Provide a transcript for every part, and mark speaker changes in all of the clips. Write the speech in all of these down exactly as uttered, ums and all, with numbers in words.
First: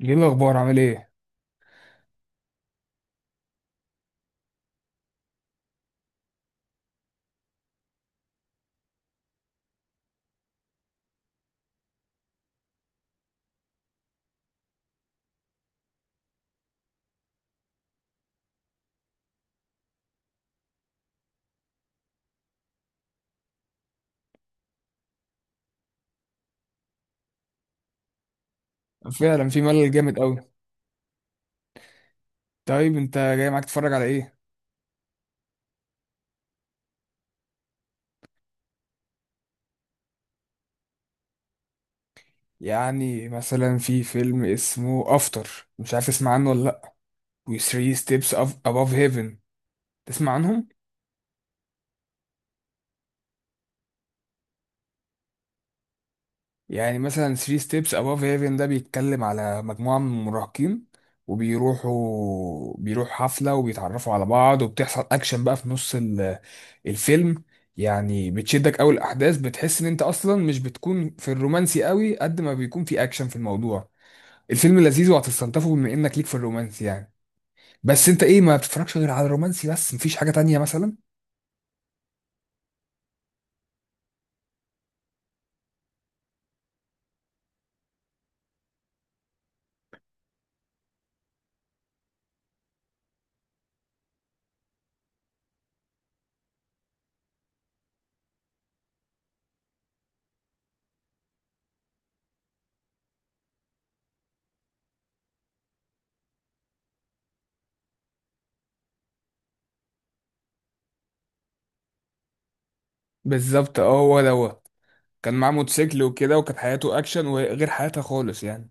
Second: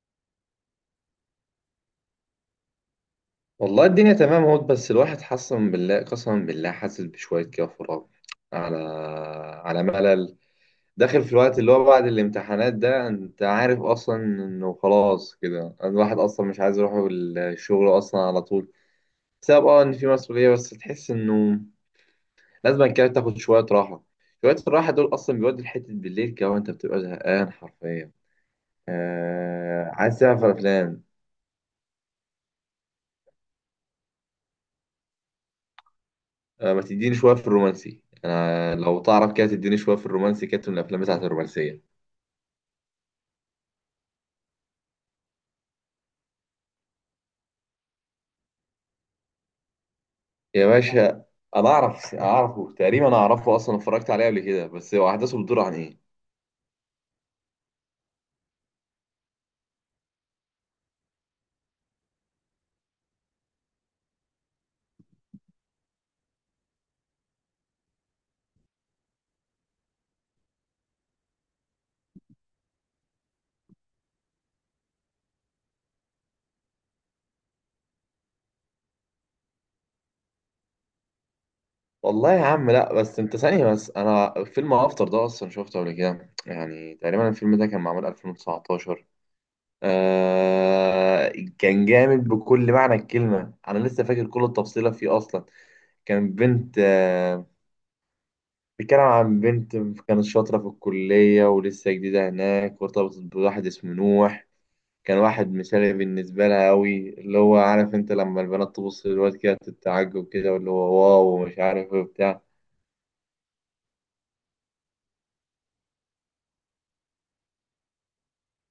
Speaker 1: ايه الاخبار، عامل ايه؟
Speaker 2: والله الدنيا تمام اهو. بس الواحد حسن بالله، قسما بالله حاسس بشوية كده فراغ، على على ملل داخل في الوقت اللي هو بعد الامتحانات ده. انت عارف اصلا انه خلاص كده الواحد اصلا مش عايز يروح الشغل اصلا على طول بسبب اه ان في مسؤولية، بس تحس انه لازم كده تاخد شوية راحة. شوية الراحة دول اصلا بيودوا لحتة بالليل كده وانت بتبقى زهقان حرفيا.
Speaker 1: فعلا في ملل
Speaker 2: آه،
Speaker 1: جامد
Speaker 2: عايز
Speaker 1: قوي.
Speaker 2: تعمل افلام.
Speaker 1: طيب انت جاي معاك تتفرج على ايه؟
Speaker 2: آه، ما تديني شوية في الرومانسي، أنا لو تعرف كده تديني شوية في الرومانسي كده من الأفلام بتاعت الرومانسية.
Speaker 1: يعني مثلا في فيلم اسمه افتر، مش عارف تسمع عنه ولا لا. و ثلاث ستيبس above heaven، تسمع
Speaker 2: يا
Speaker 1: عنهم؟
Speaker 2: باشا، أنا أعرف، أعرفه تقريبا، أعرفه أصلا، اتفرجت عليه قبل كده. بس هو أحداثه بتدور عن إيه؟
Speaker 1: يعني مثلا ثلاث ستيبس above heaven ده بيتكلم على مجموعة من المراهقين، وبيروحوا بيروحوا حفلة وبيتعرفوا على بعض وبتحصل اكشن بقى في نص ال- الفيلم. يعني بتشدك قوي الاحداث، بتحس ان انت اصلا مش بتكون في الرومانسي قوي قد ما بيكون في اكشن في الموضوع. الفيلم لذيذ وهتستلطفه بما انك ليك في الرومانسي يعني. بس انت ايه، ما بتتفرجش غير على الرومانسي بس، مفيش حاجة تانية مثلا؟
Speaker 2: والله يا عم لا، بس أنت ثانية بس، أنا فيلم أفطر ده أصلا شفته قبل كده. يعني تقريبا الفيلم ده كان معمول ألفين وتسعطاشر. آه، كان جامد بكل معنى الكلمة، أنا لسه فاكر كل التفصيلة فيه أصلا. كان بنت، آه، بيتكلم عن بنت كانت شاطرة في الكلية ولسه جديدة هناك، وارتبطت بواحد اسمه نوح. كان واحد مثالي بالنسبة لها أوي، اللي هو عارف، أنت لما البنات تبص للواد كده تتعجب كده، واللي هو واو ومش عارف إيه وبتاع.
Speaker 1: بالظبط. اه هو دوت كان معاه موتوسيكل وكده، وكانت حياته اكشن وغير حياتها خالص يعني.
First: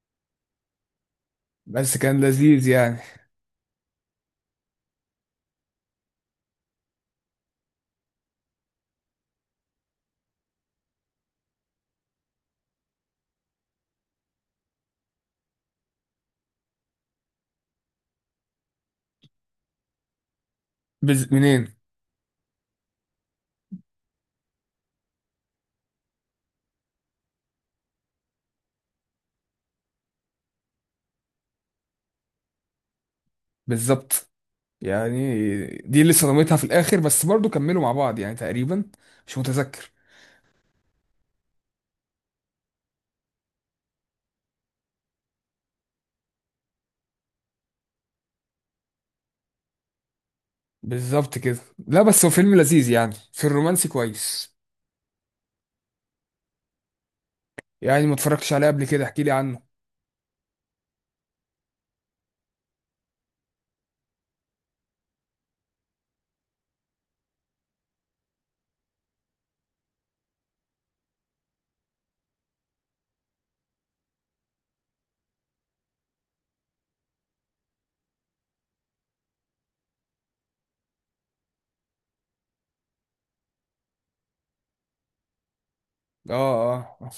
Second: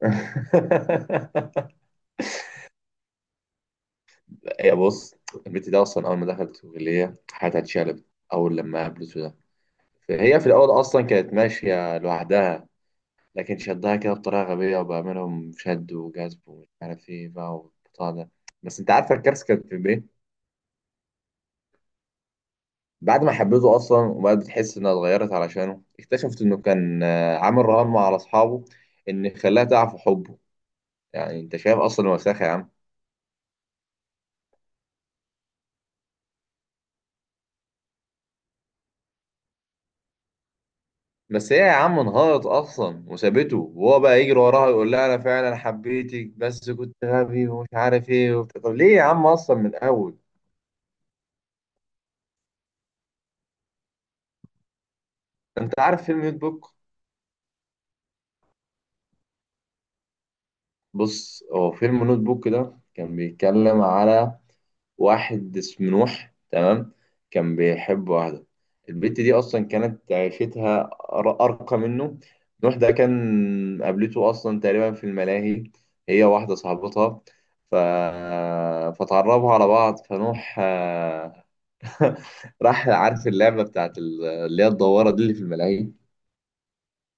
Speaker 1: بس كان لذيذ يعني.
Speaker 2: هي بص، البنت دي أصلا أول ما دخلت الكلية حياتها اتشقلبت، أول لما قابلته ده. فهي في الأول أصلا كانت ماشية لوحدها، لكن شدها كده بطريقة غبية، وبعملهم شد وجذب ومش عارف ايه بقى والبتاع ده. بس انت عارفة الكارثة كانت في ايه؟
Speaker 1: بز... منين؟
Speaker 2: بعد ما حبيته اصلا وبقت بتحس انها اتغيرت علشانه، اكتشفت انه كان آه، عامل رهان مع اصحابه ان خلاها تعرف حبه. يعني انت شايف اصلا وساخة يا عم.
Speaker 1: بالظبط. يعني دي اللي صدمتها في الاخر، بس برضو كملوا مع بعض يعني تقريبا. مش متذكر.
Speaker 2: بس هي يا عم انهارت اصلا وسابته، وهو بقى يجري وراها يقول لها انا فعلا حبيتك بس كنت غبي ومش عارف ايه وبتاع. طب ليه يا عم اصلا من الاول؟
Speaker 1: بالظبط كده. لا بس هو فيلم لذيذ يعني في الرومانسي كويس.
Speaker 2: انت عارف فيلم نوت بوك؟
Speaker 1: يعني ما اتفرجتش عليه قبل كده، احكي لي عنه.
Speaker 2: بص، هو فيلم نوت بوك ده كان بيتكلم على واحد اسمه نوح، تمام؟ كان بيحب واحدة، البت دي أصلا كانت عيشتها أر- أرقى منه. نوح ده كان قابلته أصلا تقريبا في الملاهي، هي واحدة صاحبتها، ف... فتعرفوا على بعض. فنوح آه، راح عارف اللعبة بتاعت ال- اللي هي الدوارة دي اللي في الملاهي.
Speaker 1: اه اه.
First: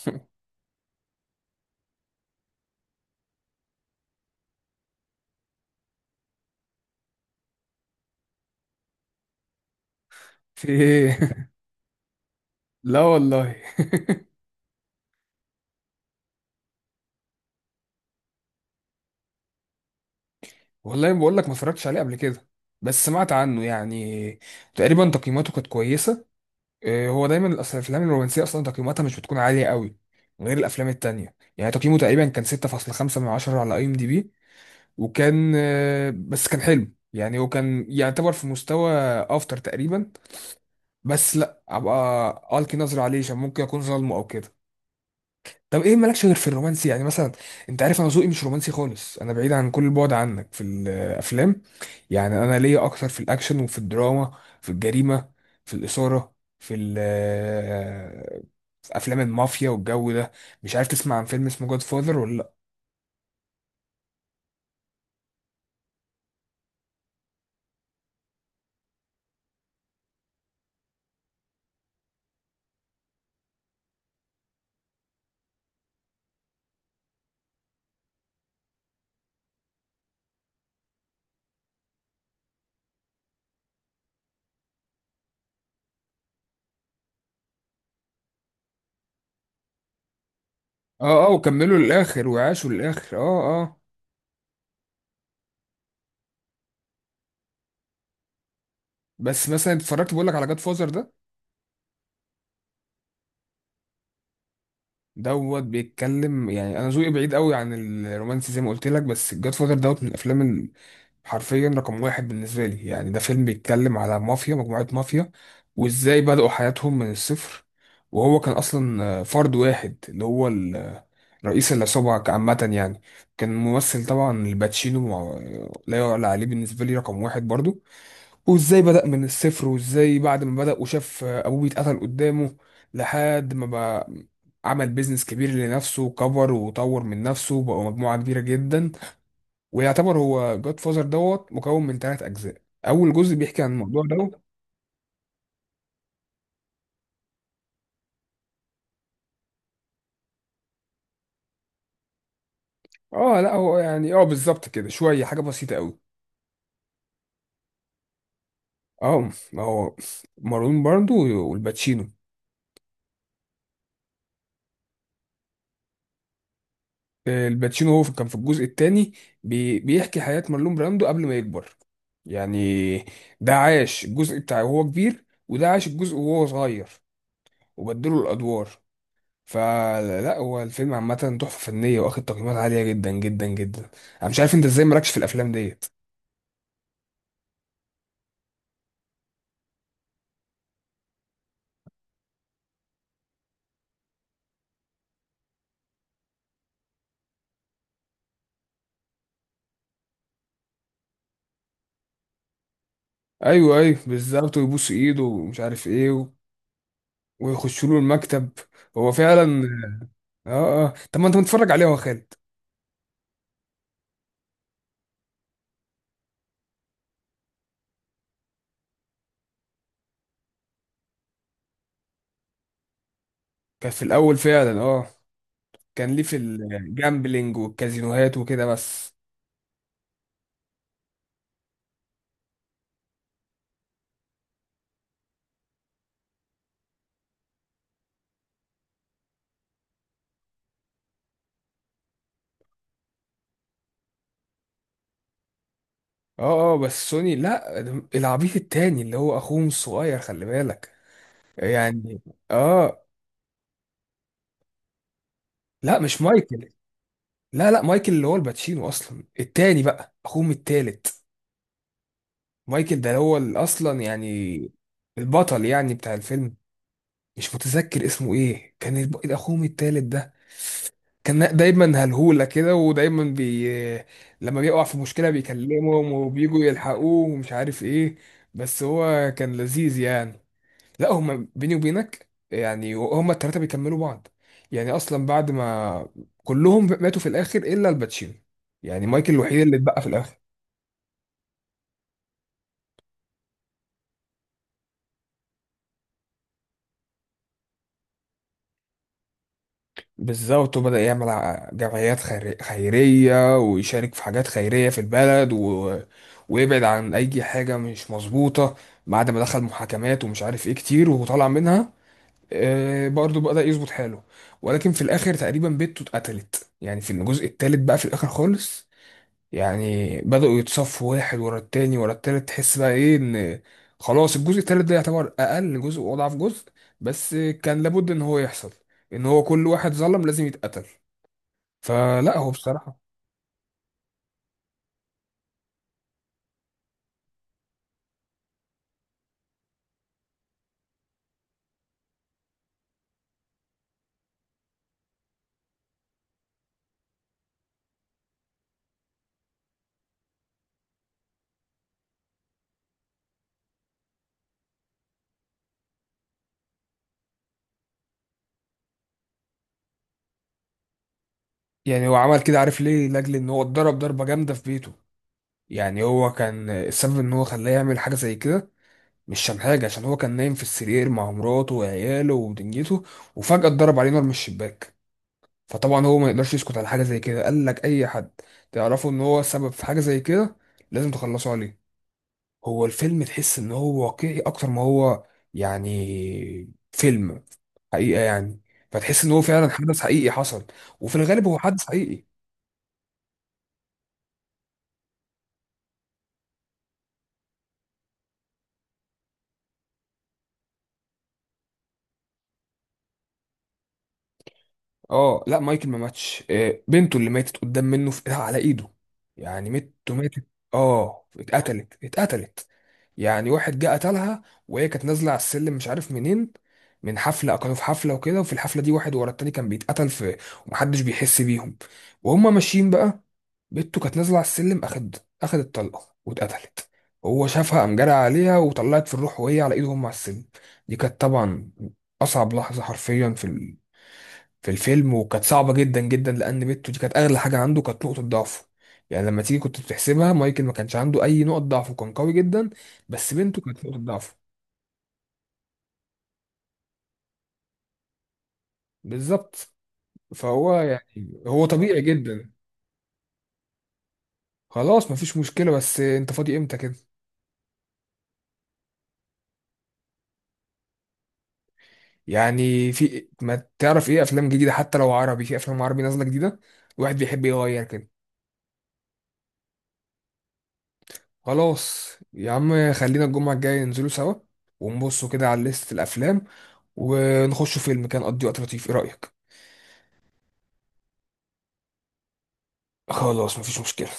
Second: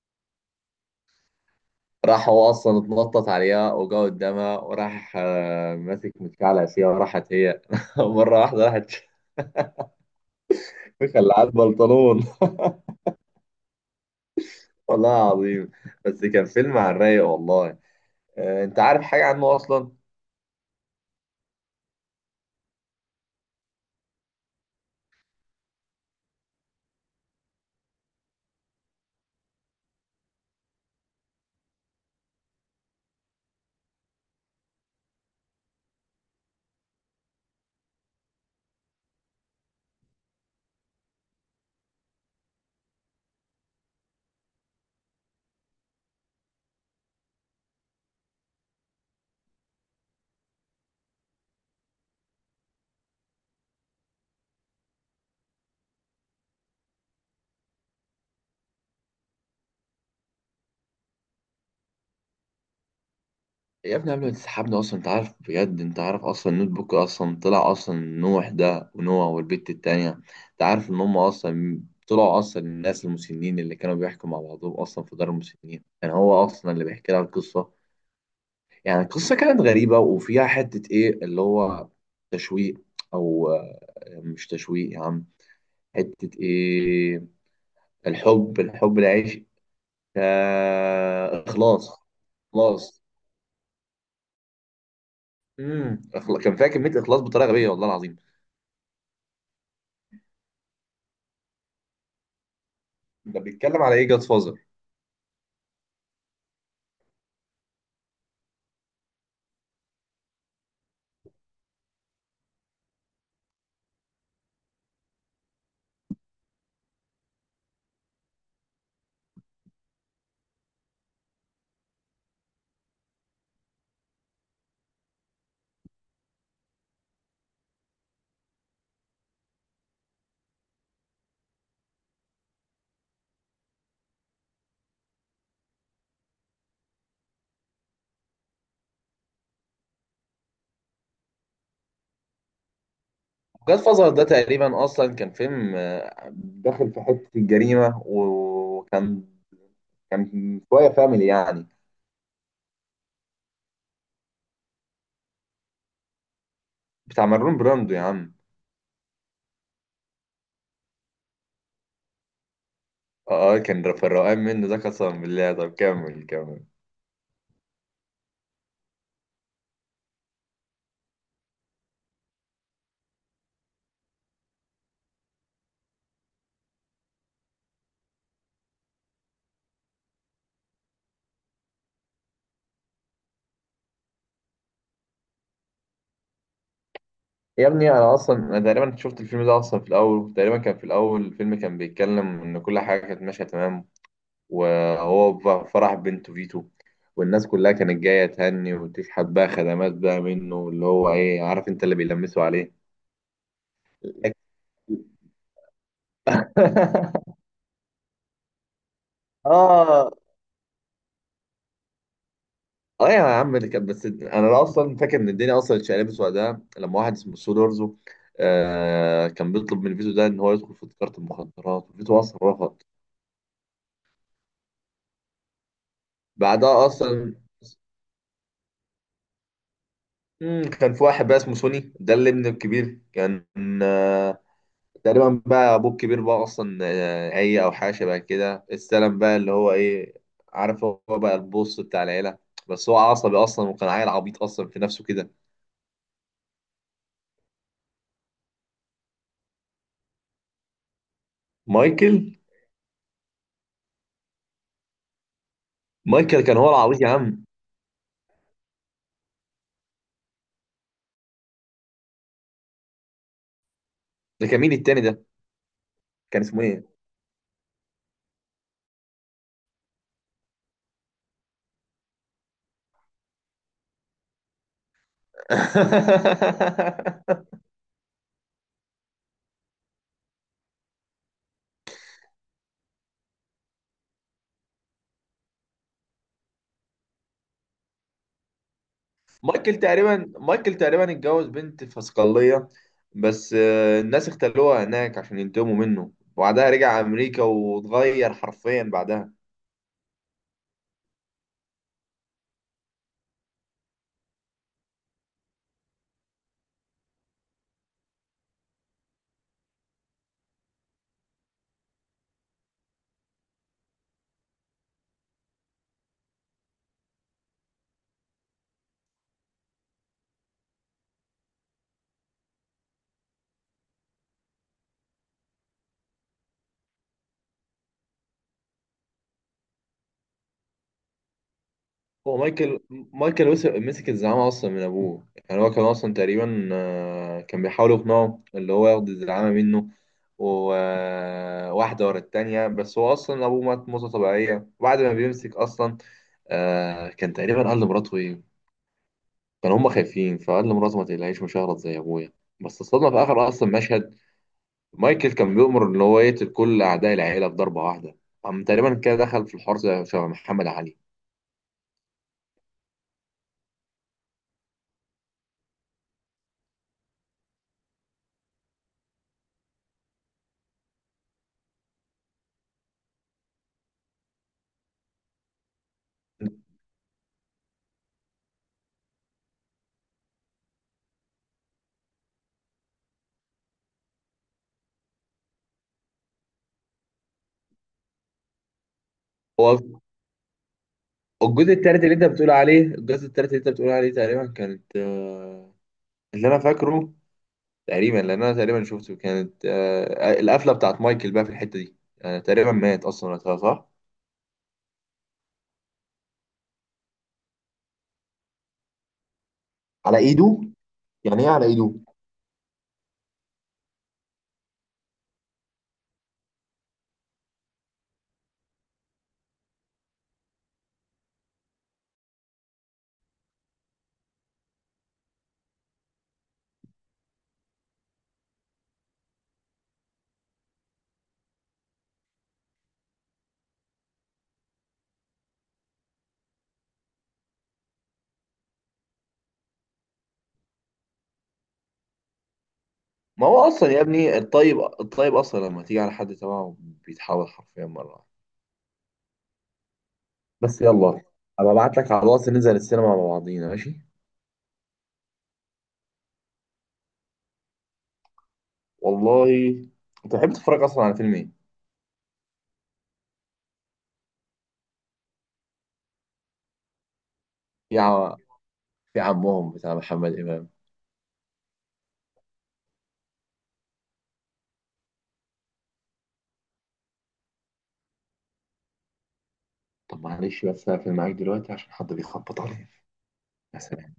Speaker 2: راح هو اصلا اتنطط عليها وجا قدامها وراح، آه، ماسك متكعلع فيها، وراحت هي مره واحده راحت
Speaker 1: في ايه؟
Speaker 2: مخلعات البنطلون.
Speaker 1: لا والله.
Speaker 2: والله العظيم. بس كان فيلم على الرايق والله. آه، انت عارف حاجه عنه اصلا؟
Speaker 1: والله بقول لك ما اتفرجتش عليه قبل كده، بس سمعت عنه يعني. تقريبا تقييماته كانت كويسه. آه، هو دايما الأس- الافلام الرومانسيه اصلا تقييماتها مش بتكون عاليه قوي غير الافلام التانية. يعني تقييمه تقريبا كان ستة فاصلة خمسة من عشرة على اي ام دي بي. وكان آه، بس كان حلو يعني، هو كان يعتبر في مستوى افتر تقريبا. بس لا، ابقى القي نظره عليه عشان ممكن اكون ظالمه او كده. طب ايه مالكش غير في الرومانسي يعني مثلا؟ انت عارف انا ذوقي مش رومانسي خالص، انا بعيد عن كل البعد عنك في الافلام. يعني انا ليا اكتر في الاكشن وفي الدراما، في الجريمه، في الاثاره، في ال- في افلام المافيا والجو ده. مش عارف تسمع عن فيلم اسمه جاد فاذر ولا لا؟
Speaker 2: يا ابني قبل ما تسحبنا اصلا، انت عارف بجد، انت عارف اصلا النوت بوك اصلا طلع اصلا نوح ده ونوح والبت التانيه، انت عارف ان هم اصلا طلعوا اصلا الناس المسنين اللي كانوا بيحكوا مع بعضهم اصلا في دار المسنين، كان يعني هو اصلا اللي بيحكي لها القصه. يعني القصة كانت غريبة وفيها حتة إيه اللي هو تشويق، أو آه، مش تشويق يا عم، حتة إيه، الحب، الحب العيش،
Speaker 1: اه اه،
Speaker 2: آه،
Speaker 1: وكملوا
Speaker 2: إخلاص.
Speaker 1: للاخر وعاشوا
Speaker 2: إخلاص،
Speaker 1: للاخر، اه. اه
Speaker 2: امم إخلا- كان فيها كمية إخلاص بطريقة غبية والله العظيم.
Speaker 1: بس مثلا اتفرجت بقول لك على جاد فاذر ده.
Speaker 2: ده بيتكلم على إيه جاد فازر؟
Speaker 1: دوت بيتكلم يعني، انا ذوقي بعيد قوي عن الرومانسي زي ما قلت لك، بس الجاد فادر دوت من الافلام ال- حرفيا رقم واحد بالنسبه لي. يعني ده فيلم بيتكلم على مافيا، مجموعه مافيا، وازاي بدأوا حياتهم من الصفر. وهو كان اصلا فرد واحد اللي هو ال- رئيس العصابه عامه يعني. كان ممثل طبعا الباتشينو مع- لا يعلى عليه بالنسبه لي، رقم واحد برضو. وازاي بدأ من الصفر، وازاي بعد ما بدأ وشاف ابوه بيتقتل قدامه، لحد ما بقى عمل بيزنس كبير لنفسه وكبر وطور من نفسه وبقى مجموعة كبيرة جدا. ويعتبر هو جاد فازر دوت مكون من ثلاث اجزاء. اول جزء بيحكي عن
Speaker 2: جاد
Speaker 1: الموضوع
Speaker 2: فازر ده
Speaker 1: دوت.
Speaker 2: تقريبا أصلا كان فيلم، آه، داخل في حتة الجريمة، وكان كان شوية فاميلي يعني،
Speaker 1: اه لا هو يعني، اه بالظبط كده، شوية حاجة بسيطة قوي.
Speaker 2: بتاع مارلون براندو يا عم.
Speaker 1: اه ما هو مارون باردو والباتشينو.
Speaker 2: اه، كان في الروقان منه ده قسما بالله. طب كمل، كمل.
Speaker 1: آه، الباتشينو هو كان في الجزء الثاني، بيحكي حياة مارلون براندو قبل ما يكبر. يعني ده عاش الجزء بتاعه وهو كبير، وده عاش الجزء وهو صغير، وبدلوا الأدوار. فلا هو الفيلم عامة تحفة فنية، واخد تقييمات عالية جدا جدا جدا. انا مش عارف انت ازاي مالكش في الافلام ديت.
Speaker 2: يا ابني انا اصلا، انا تقريبا شفت الفيلم ده اصلا في الاول، تقريبا كان في الاول الفيلم كان بيتكلم ان كل حاجه كانت ماشيه تمام، وهو ف- فرح بنته فيتو، والناس كلها كانت جايه تهني وتشحت بقى خدمات بقى منه، اللي هو ايه عارف انت، اللي بيلمسوا عليه.
Speaker 1: ايوه ايوه بالظبط، ويبوس ايده ومش عارف ايه و... ويخشوا له المكتب. هو فعلا.
Speaker 2: اه،
Speaker 1: اه اه، طب ما انت متفرج عليه يا خالد.
Speaker 2: اه يا عم. اللي كان بس انا اصلا فاكر ان الدنيا اصلا اتشقلبت وقتها لما واحد اسمه سولو ارزو، آه كان بيطلب من فيتو ده ان هو يدخل في تجاره المخدرات، وفيتو اصلا رفض.
Speaker 1: كان في الاول فعلا اه، كان ليه في
Speaker 2: بعدها اصلا،
Speaker 1: الجامبلينج والكازينوهات وكده بس.
Speaker 2: مم، كان في واحد بقى اسمه سوني، ده اللي ابنه الكبير كان، آه تقريبا بقى ابوه الكبير بقى اصلا، آه عي او حاجه شبه كده، استلم بقى اللي هو ايه عارف، هو بقى البوس بتاع العيله. بس هو عصبي اصلا، وكان عيل عبيط اصلا في نفسه كده.
Speaker 1: اه اه بس سوني لا، العبيط التاني اللي هو اخوهم الصغير، خلي بالك
Speaker 2: مايكل.
Speaker 1: يعني. اه لا مش
Speaker 2: مايكل كان
Speaker 1: مايكل.
Speaker 2: هو العبيط يا عم.
Speaker 1: لا لا، مايكل اللي هو الباتشينو اصلا التاني بقى، اخوهم التالت. مايكل ده هو ال- اصلا
Speaker 2: ده كان
Speaker 1: يعني
Speaker 2: مين التاني ده؟
Speaker 1: البطل يعني بتاع
Speaker 2: كان
Speaker 1: الفيلم.
Speaker 2: اسمه ايه؟
Speaker 1: مش متذكر اسمه ايه، كان الب- اخوهم التالت ده. كان دايما هلهولة كده، ودايما بي، لما بيقع في مشكلة بيكلمهم وبيجوا يلحقوه ومش عارف ايه. بس هو كان لذيذ يعني. لا هما بيني وبينك يعني، هما التلاتة بيكملوا بعض. يعني اصلا بعد ما كلهم ماتوا في الاخر الا الباتشينو. يعني مايكل الوحيد
Speaker 2: مايكل
Speaker 1: اللي اتبقى في
Speaker 2: تقريبا،
Speaker 1: الاخر.
Speaker 2: مايكل تقريبا اتجوز بنت في صقلية، بس آه، الناس اختلوها هناك عشان ينتقموا منه، وبعدها رجع امريكا واتغير حرفيا بعدها.
Speaker 1: بالظبط، وبدأ يعمل ع- جمعيات خير- خيرية، ويشارك في حاجات خيرية في البلد و... ويبعد عن أي حاجة مش مظبوطة. بعد ما دخل محاكمات ومش عارف إيه كتير وطلع منها، آه برضه بدأ يظبط حاله. ولكن في الآخر تقريبا بنته اتقتلت، يعني في الجزء التالت بقى في الآخر خالص. يعني بدأوا يتصفوا واحد ورا التاني ورا التالت، تحس بقى ايه ان خلاص الجزء التالت ده يعتبر اقل جزء واضعف جزء. بس كان لابد ان هو يحصل، ان هو كل واحد ظلم لازم يتقتل.
Speaker 2: هو
Speaker 1: فلا هو
Speaker 2: مايكل،
Speaker 1: بصراحة
Speaker 2: مايكل وس- مسك الزعامة اصلا من ابوه. يعني هو كان اصلا تقريبا، آه، كان بيحاول يقنعه اللي هو ياخد الزعامة منه، وواحدة ورا التانية. بس هو أصلا أبوه مات موتة طبيعية، وبعد ما بيمسك أصلا، آه كان تقريبا قال لمراته إيه، كانوا هم خايفين، فقال لمراته ما تقلقيش، مش هغلط زي ابويا. بس الصدمه في اخر اصلا مشهد، مايكل كان بيؤمر ان هو يقتل كل اعداء العيله في ضربه واحده. قام تقريبا كده دخل في الحوار زي شبه محمد علي.
Speaker 1: يعني، هو عمل كده عارف ليه؟ لاجل ان هو اتضرب ضربة جامدة في بيته. يعني هو كان السبب ان هو خلاه يعمل حاجة زي كده، مش عشان حاجة، عشان هو كان نايم في السرير مع مراته وعياله ودنيته، وفجأة اتضرب عليه نار من الشباك. فطبعا هو ما يقدرش يسكت على حاجه زي كده. قال لك اي حد تعرفه ان هو سبب في حاجه زي كده لازم تخلصوا عليه. هو الفيلم تحس ان هو واقعي اكتر ما هو يعني فيلم، حقيقه يعني. فتحس ان هو فعلا
Speaker 2: هو
Speaker 1: حدث حقيقي حصل. وفي الغالب هو
Speaker 2: الجزء
Speaker 1: حدث
Speaker 2: التالت اللي
Speaker 1: حقيقي.
Speaker 2: انت بتقول عليه، الجزء التالت اللي انت بتقول عليه تقريبا كانت، آه، اللي انا فاكره تقريبا، لان انا تقريبا شفته، كانت آه، القفله بتاعت مايكل بقى في الحته دي. آه، تقريبا مات اصلا وقتها، صح؟
Speaker 1: اه لا مايكل ما ماتش، آه، بنته اللي ماتت قدام منه في على ايده. يعني ميته
Speaker 2: على
Speaker 1: ماتت.
Speaker 2: ايده.
Speaker 1: اه
Speaker 2: يعني ايه على ايده؟
Speaker 1: اتقتلت اتقتلت يعني واحد جه قتلها، وهي كانت نازله على السلم مش عارف منين، من حفله. كانوا في حفله وكده، وفي الحفله دي واحد ورا التاني كان بيتقتل في، ومحدش بيحس بيهم وهما ماشيين بقى. بنته كانت نازله على السلم، اخد اخدت طلقه واتقتلت. هو شافها قام جرى عليها وطلعت في الروح وهي على ايده هم على السلم. دي كانت طبعا اصعب لحظه حرفيا في في الفيلم، وكانت صعبة جدا جدا لأن ميتو دي كانت أغلى حاجة عنده، كانت نقطة ضعفه. يعني لما تيجي كنت بتحسبها مايكل ما كانش عنده أي نقط ضعف وكان قوي جدا، بس
Speaker 2: ما هو
Speaker 1: بنته كانت
Speaker 2: اصلا
Speaker 1: نقطة
Speaker 2: يا
Speaker 1: ضعفه.
Speaker 2: ابني، الطيب الطيب اصلا لما تيجي على حد تبعه بيتحول حرفيا مره واحدة.
Speaker 1: بالظبط. فهو
Speaker 2: بس يلا ابقى
Speaker 1: يعني هو
Speaker 2: ابعت
Speaker 1: طبيعي
Speaker 2: لك على الواتس
Speaker 1: جدا.
Speaker 2: ننزل السينما مع بعضينا، ماشي؟
Speaker 1: خلاص مفيش مشكلة، بس أنت فاضي إمتى كده؟
Speaker 2: والله، انت بتحب تتفرج اصلا على فيلم ايه؟
Speaker 1: يعني في، ما تعرف إيه أفلام جديدة، حتى لو عربي، في أفلام عربي نازلة جديدة. الواحد بيحب يغير
Speaker 2: في
Speaker 1: كده.
Speaker 2: ع... في عمهم بتاع محمد امام.
Speaker 1: خلاص يا عم، خلينا الجمعة الجاية ننزلوا سوا، ونبصوا كده على لستة الأفلام، ونخشوا فيلم، كان قضي وقت لطيف، إيه رأيك؟
Speaker 2: طب معلش بس هقفل معاك دلوقتي عشان حد بيخبط عليا.
Speaker 1: خلاص مفيش مشكلة.